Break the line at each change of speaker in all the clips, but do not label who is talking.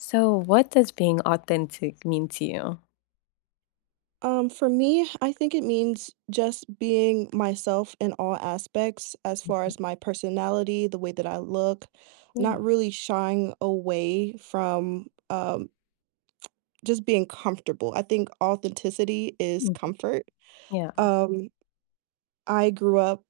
So, what does being authentic mean to you?
For me, I think it means just being myself in all aspects as far
Mhm.
as my personality, the way that I look,
Yeah.
not really shying away from just being comfortable. I think authenticity is
Mhm.
comfort.
Yeah.
Um, I grew up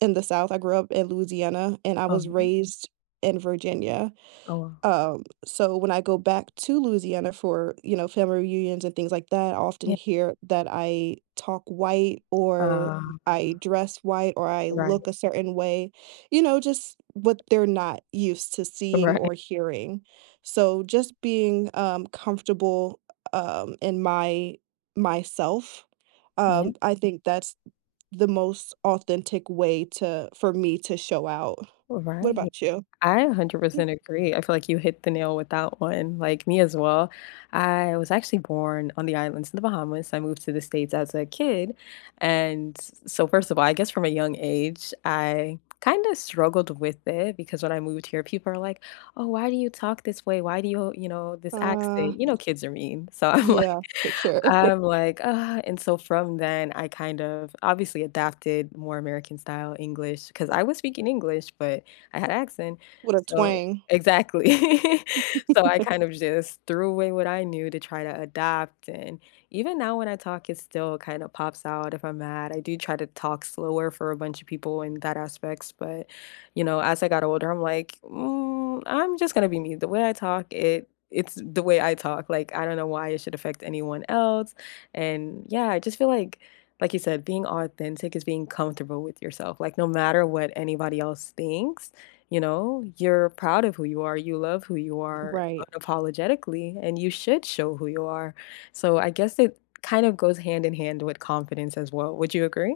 in the South. I grew up in Louisiana and I was
Oh,
raised in Virginia.
oh, wow.
So when I go back to Louisiana for, you know, family reunions and things like that, I often
Yeah.
hear that I talk white or
Uh,
I dress white or I
right.
look a certain way, you know, just what they're not used to seeing
Right.
or hearing. So just being comfortable in my myself,
Yeah.
I think that's the most authentic way to for me to show out. What
Right.
about you?
I
Yeah.
100% agree. I feel like you hit the nail with that one. Like me as well. I was actually born on the islands in the Bahamas. I moved to the States as a kid. And so, first of all, I guess from a young age, I kind of struggled with it because when I moved here, people are like, oh, why do you talk this way? Why do you, you know, this
Uh,
accent? You know, kids are mean. So I'm
yeah, for sure.
I'm like, "Ah," and so from then, I kind of obviously adapted more American style English because I was speaking English, but I had accent,
With a
so
twang.
exactly. So I kind of just threw away what I knew to try to adapt, and even now when I talk, it still kinda pops out if I'm mad. I do try to talk slower for a bunch of people in that aspects, but you know, as I got older, I'm like, "Mm, I'm just gonna be me. The way I talk, it's the way I talk. Like, I don't know why it should affect anyone else. And yeah, I just feel like you said, being authentic is being comfortable with yourself. Like no matter what anybody else thinks, you know, you're proud of who you are. You love who you are
Right.
unapologetically, and you should show who you are. So I guess it kind of goes hand in hand with confidence as well. Would you agree?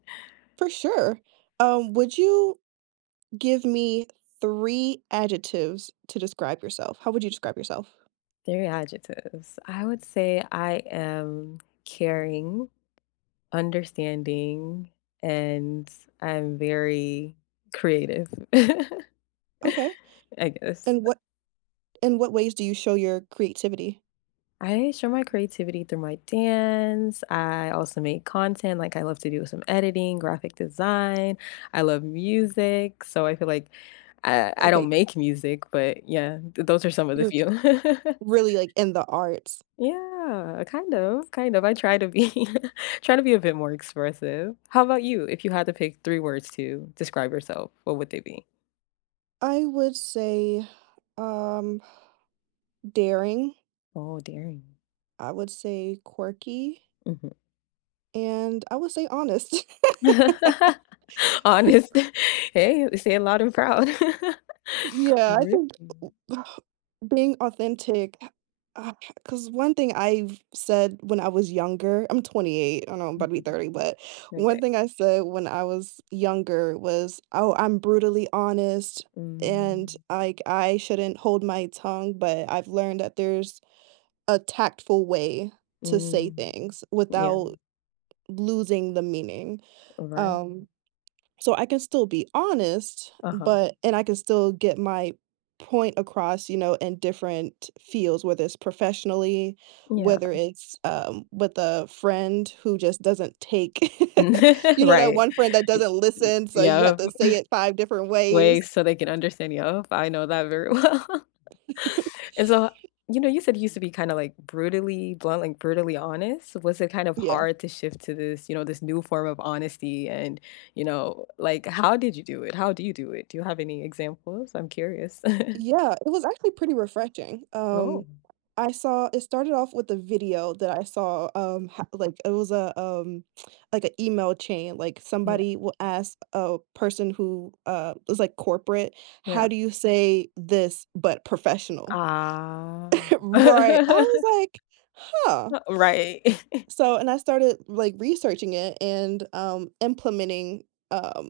For sure. Would you Give me three adjectives to describe yourself. How would you describe yourself?
three adjectives. I would say I am caring, understanding, and I'm very creative,
Okay.
I guess.
And what in what ways do you show your creativity?
I show my creativity through my dance. I also make content, like, I love to do some editing, graphic design. I love music, so I feel like I don't
Okay,
make music, but yeah, th those are some of the
you're
few.
really, like, in the arts.
Yeah, kind of, kind of. I try to be try to be a bit more expressive. How about you? If you had to pick three words to describe yourself, what would they be?
I would say, um, daring,
Oh, daring.
I would say quirky,
Mhm.
and I would say honest.
Honest. Hey, they say it loud and proud.
Yeah, I
Really?
think being authentic, Cause one thing I've said when I was younger, I'm 28, I know I'm about to be
Mhm.
30, but one
Okay.
thing I said when I was younger was, "Oh, I'm brutally honest, and,
Mm,
like, I shouldn't hold my tongue," but I've learned that there's a tactful way to say
mm,
things
yeah,
without losing the meaning,
right.
um so I can still be honest,
Uh-huh.
but and I can still get my point across, you know, in different fields, whether it's professionally,
Yeah.
whether it's, with a friend who just doesn't take you know, that
Right.
one friend that
Y
doesn't
y
listen, so you
yeah,
have to say it five different
way
ways.
so they can understand, yup, I know that very well. And so, you know, you said you used to be kinda, like, brutally blunt, like, brutally honest. Was it kind of
Yeah.
hard to shift to this, you know, this new form of honesty and, you know, like, how did you do it? How do you do it? Do you have any examples? I'm curious.
Yeah, it was actually pretty refreshing.
Oh,
I saw it started off with a video that I saw, ho like, it was like an email chain, like,
yeah,
somebody will ask a person who, was, like, corporate,
yeah.
"How do you say this but professional?"
Ah.
Right. I was like, "Huh."
Right.
So, and I started, like, researching it and, implementing, um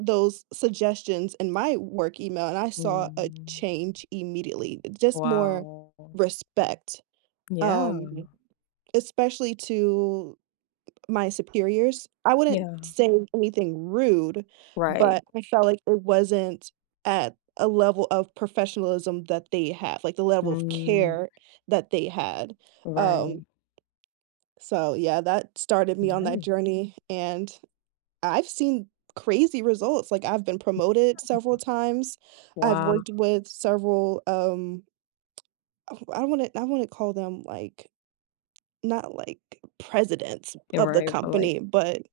those suggestions in my work email, and I saw a
Mm.
change immediately. Just more
Wow.
respect,
Yeah.
mhm, especially to my superiors. I wouldn't
Yeah.
say anything rude,
Right.
but I felt like it wasn't at a level of professionalism that they have, like the level of
Mm.
care that they had.
Right.
Um, so yeah, that started me on that
Nice.
journey and I've seen crazy results, like, I've been promoted several times. I've
Wow.
worked with several, um, I want to call them, like, not, like, presidents of the
Right, but, like,
company, but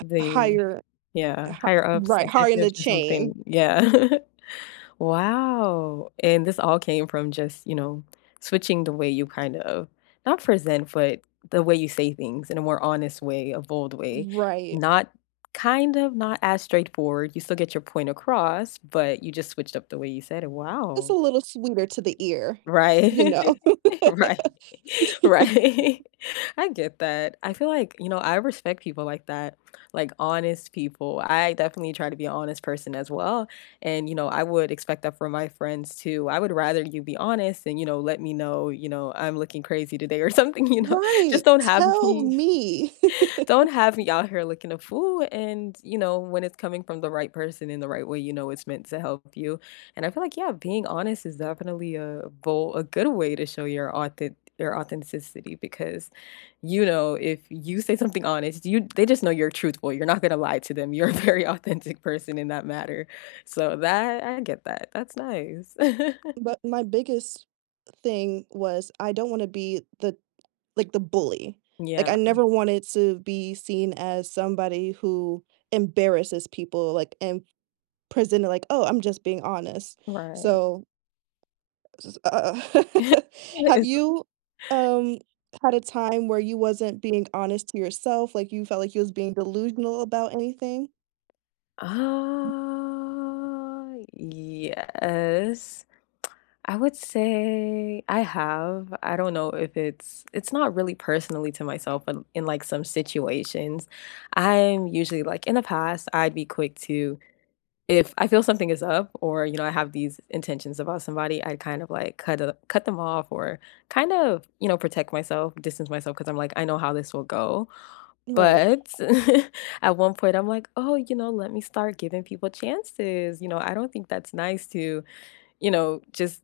the
higher
yeah,
hi
higher ups,
right, higher in the
executives or something,
chain.
yeah. Wow, and this all came from just, you know, switching the way you kind of not present, but the way you say things in a more honest way, a bold way,
Right.
not kind of not as straightforward, you still get your point across, but you just switched up the way you said it,
It's
wow.
a little sweeter to the ear,
Right.
you know?
Right. Right. I get that. I feel like, you know, I respect people like that, like honest people. I definitely try to be an honest person as well. And, you know, I would expect that from my friends too. I would rather you be honest and, you know, let me know, you know, I'm looking crazy today or something, you know.
Right,
Just
tell me.
don't have me out here looking a fool, and, you know, when it's coming from the right person in the right way, you know it's meant to help you, and I feel like, yeah, being honest is definitely a bold a good way to show your authen your authenticity because, you know, if you say something honest, you they just know you're truthful, you're not gonna lie to them, you're a very authentic person in that matter, so that I get that, that's nice.
But my biggest thing was I don't wanna be the like the bully. Like I
Yeah,
never wanted to be seen as somebody who embarrasses people, like, and presented like, "Oh, I'm just being honest."
right.
So, s have
It's
you, um, had a time where you wasn't being honest to yourself, like you felt like you was being delusional about anything?
yes. I would say I have. I don't know if it's it's not really personally to myself, but in like some situations, I'm usually like in the past, I'd be quick to if I feel something is up or you know I have these intentions about somebody, I'd kind of like cut them off or kind of, you know, protect myself, distance myself because I'm like I know how this will go.
Right.
But at one point I'm like, "Oh, you know, let me start giving people chances." You know, I don't think that's nice to you know, just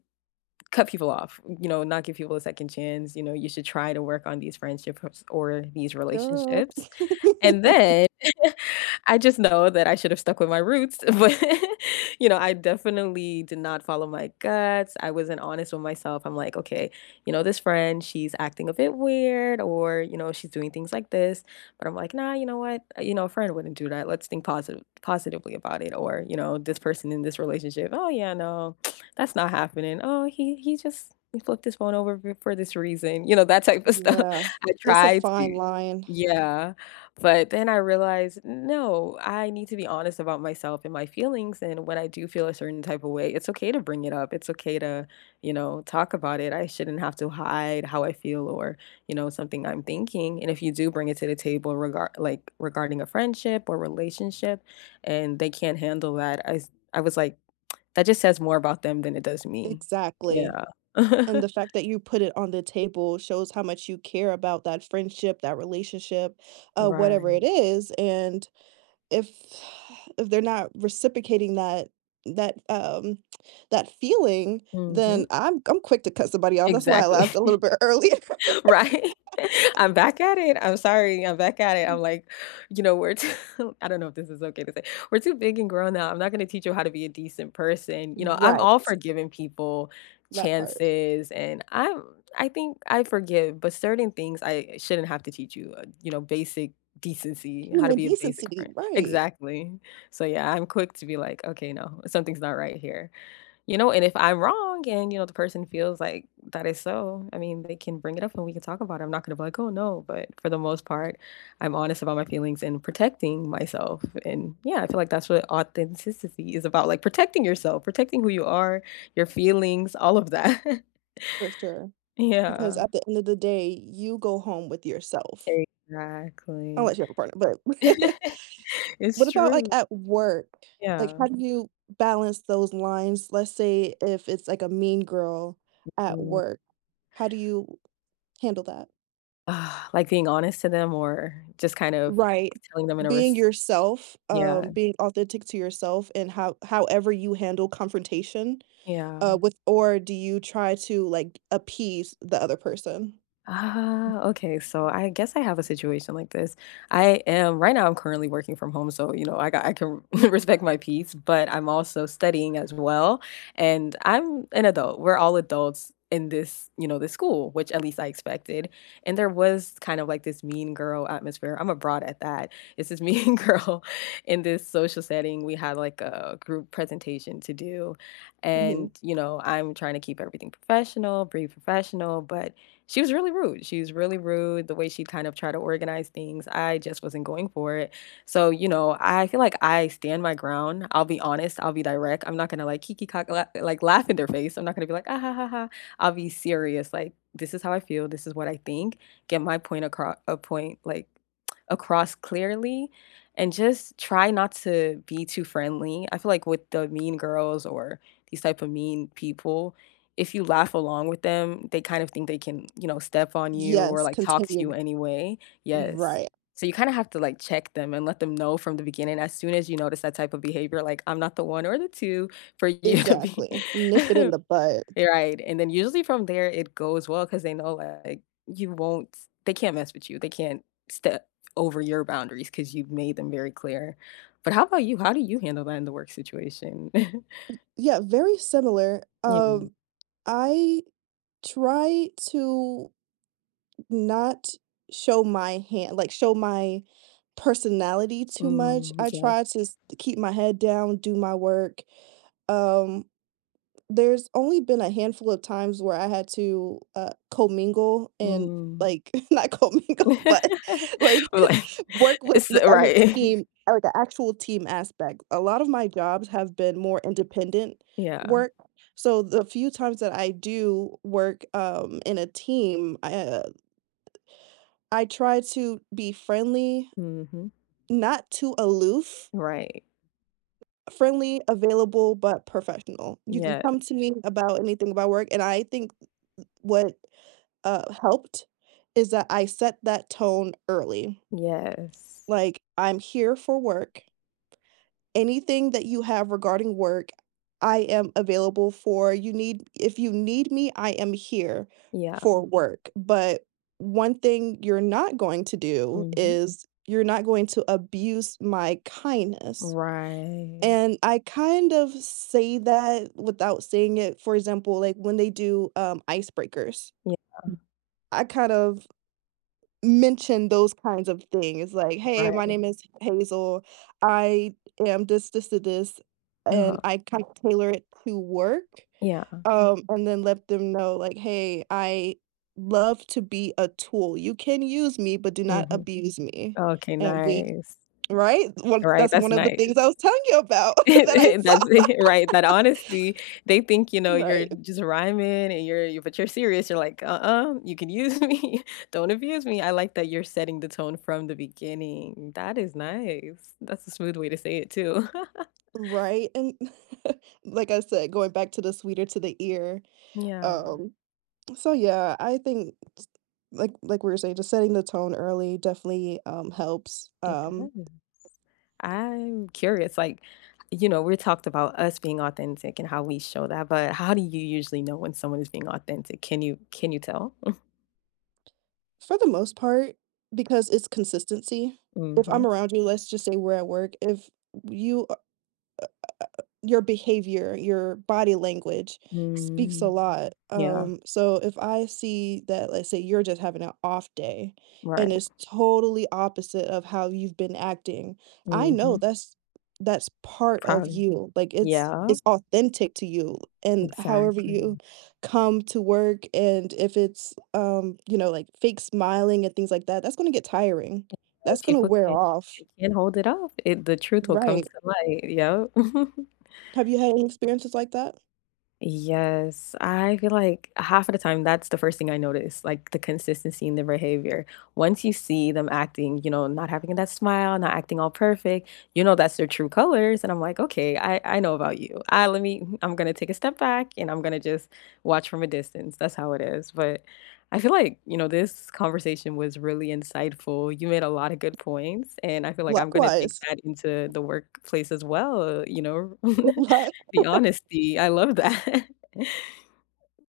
cut people off, you know, not give people a second chance. You know, you should try to work on these friendships or these
Girl.
relationships and then I just know that I should have stuck with my roots, but, you know, I definitely did not follow my guts. I wasn't honest with myself. I'm like, "Okay, you know, this friend, she's acting a bit weird or, you know, she's doing things like this." But I'm like, "Nah, you know what? You know, a friend wouldn't do that. Let's think positively about it." Or, you know, this person in this relationship, "Oh yeah, no. That's not happening. Oh, he just he flipped his phone over for this reason." You know, that type of stuff.
Yeah.
I
It's a
try
fine
to
line.
yeah. But then I realized, no, I need to be honest about myself and my feelings. And when I do feel a certain type of way, it's okay to bring it up. It's okay to, you know, talk about it. I shouldn't have to hide how I feel or, you know, something I'm thinking. And if you do bring it to the table regard like regarding a friendship or relationship and they can't handle that, I was like, that just says more about them than it does me.
Exactly.
Yeah.
And the fact that you put it on the table shows how much you care about that friendship, that relationship, whatever it
Right.
is, and if if they're not reciprocating that, um, that feeling,
Hmm.
then I'm quick to cut somebody off, that's why I
Exactly.
laughed a little bit earlier.
Right? I'm back at it. I'm sorry. I'm back at it. I'm like, you know, we're too I don't know if this is okay to say. We're too big and grown now. I'm not gonna teach you how to be a decent person. You know, I'm
Right,
all for giving people
that part.
chances and I think I forgive, but certain things I shouldn't have to teach you, you know, basic decency, how to
Human
be a basic
decency,
friend.
right,
Exactly. So yeah, I'm quick to be like, okay, no, something's not right here. You know, and if I'm wrong and, you know, the person feels like that is so, I mean, they can bring it up and we can talk about it. I'm not gonna be like, "Oh, no," but for the most part, I'm honest about my feelings and protecting myself, and yeah, I feel like that's what authenticity is about, like, protecting yourself, protecting who you are, your feelings, all of that.
for sure, because
Yeah.
at the end of the day, you go home with yourself,
Exactly.
unless you have a partner, but
It's
What about, like,
true.
at work? Like,
Yeah.
how do you balance those lines? Let's say if it's, like, a mean girl at
Mm.
work, how do you handle that?
Ah, like being honest to them or just kind of
Right.
telling them in a
Being
res
yourself,
yeah,
being authentic to yourself and however you handle confrontation
yeah.
with or do you try to like appease the other person?
Ah, okay. So I guess I have a situation like this. I am right now I'm currently working from home, so you know, I can respect my peace, but I'm also studying as well. And I'm an adult. We're all adults in this, you know, this school, which at least I expected. And there was kind of like this mean girl atmosphere. I'm abroad at that. It's this mean girl in this social setting. We had like a group presentation to do.
Mhm.
And, you know, I'm trying to keep everything professional, be professional, but she was really rude. She was really rude, the way she kind of tried to organize things, I just wasn't going for it. So, you know, I feel like I stand my ground. I'll be honest, I'll be direct. I'm not gonna, like, kiki cock la like, laugh in their face. I'm not gonna be like, "Ah, ha, ha, ha." I'll be serious, like, "This is how I feel, this is what I think," get my point across. Across clearly, and just try not to be too friendly. I feel like with the mean girls or these type of mean people, if you laugh along with them, they kind of think they can, you know, step on you or,
Yes,
like, talk to you
continue.
anyway. Yes.
Right,
So you kinda have to, like, check them and let them know from the beginning, as soon as you notice that type of behavior, like, "I'm not the one or the two for you to be."
exactly. Nip it in the bud.
Right, and then usually from there, it goes well because they know, like, you won't they can't mess with you. They can't step over your boundaries because 'cause you've made them very clear. But how about you? How do you handle that in the work situation?
Yeah, very similar.
Yeah.
I try to not show my hand, like show my personality too much.
Mm,
I try to
yes.
keep my head down, do my work. Um, There's only been a handful of times where I had to, commingle and,
Mm.
like not commingle, but,
We're
like,
like
work with
it's
with on a
right.
team, like, an actual team aspect. A lot of my jobs have been more independent
Yeah.
work, so the few times that I do work, in a team, I I try to be friendly,
Mhm.
not too aloof,
Right.
friendly, available, but professional. You can
Yeah.
come to me about anything about work, and I think what helped is that I set that tone early.
Yes.
Like, I'm here for work. Anything that you have regarding work, I am available for. If you need me, I am here
Yeah.
for work. But one thing you're not going to do
Mhm.
is you're not going to abuse my kindness.
Right.
And I kind of say that without saying it. For example, like when they do icebreakers,
Yeah.
I kind of mention those kinds of things, like, "Hey, my
Right.
name is Hazel. I am this, this, to this," and
Uh-huh.
I kind of tailor it to work,
Yeah.
mhm, and then let them know, like, "Hey, I love to be a tool. You can use me, but do not
Mhm.
abuse me."
Okay,
And we
nice.
Right? One
Right,
That's
that's
one of the
nice.
things I was telling you about that I saw.
That's it, right, that honesty. They think, you know, you're
Right,
just rhyming and you're you but you're serious. You're like, "Uh-uh, you can use me. Don't abuse me." I like that you're setting the tone from the beginning. That is nice. That's a smooth way to say it too.
right, and like I said, going back to the sweeter to the ear,
Yeah,
um so yeah, I think s like we were saying, just setting the tone early definitely, helps,
it does. I'm curious, like, you know, we talked about us being authentic and how we show that, but how do you usually know when someone is being authentic? Can you tell?
for the most part, because it's consistency. If
Mhm.
I'm around you, let's just say we're at work, if you your behavior, your body language speaks a
Mm.
lot.
Yeah,
So if I see that, let's say you're just having an off day and
right.
it's totally opposite of how you've been acting, I know
Mhm.
that's part of
Probably.
you. Like
Yeah,
it's authentic to you and however you
exactly.
come to work and if it's you know, like fake smiling and things like that, that's gonna get tiring.
'Cause
That's gonna
people
wear
can't
off.
they can't hold it off. It the truth will come
Right.
to light, yep.
Have you had any experiences like that?
Yes, I feel like half of the time that's the first thing I notice, like the consistency in the behavior. Once you see them acting, you know, not having that smile, not acting all perfect, you know that's their true colors. And I'm like, okay, I know about you. I Let me I'm gonna take a step back and I'm gonna just watch from a distance. That's how it is. But I feel like, you know, this conversation was really insightful. You made a lot of good points, and I feel like I'm gonna take
Likewise.
that into the workplace as well, you know,
Good luck.
the honesty. I love that.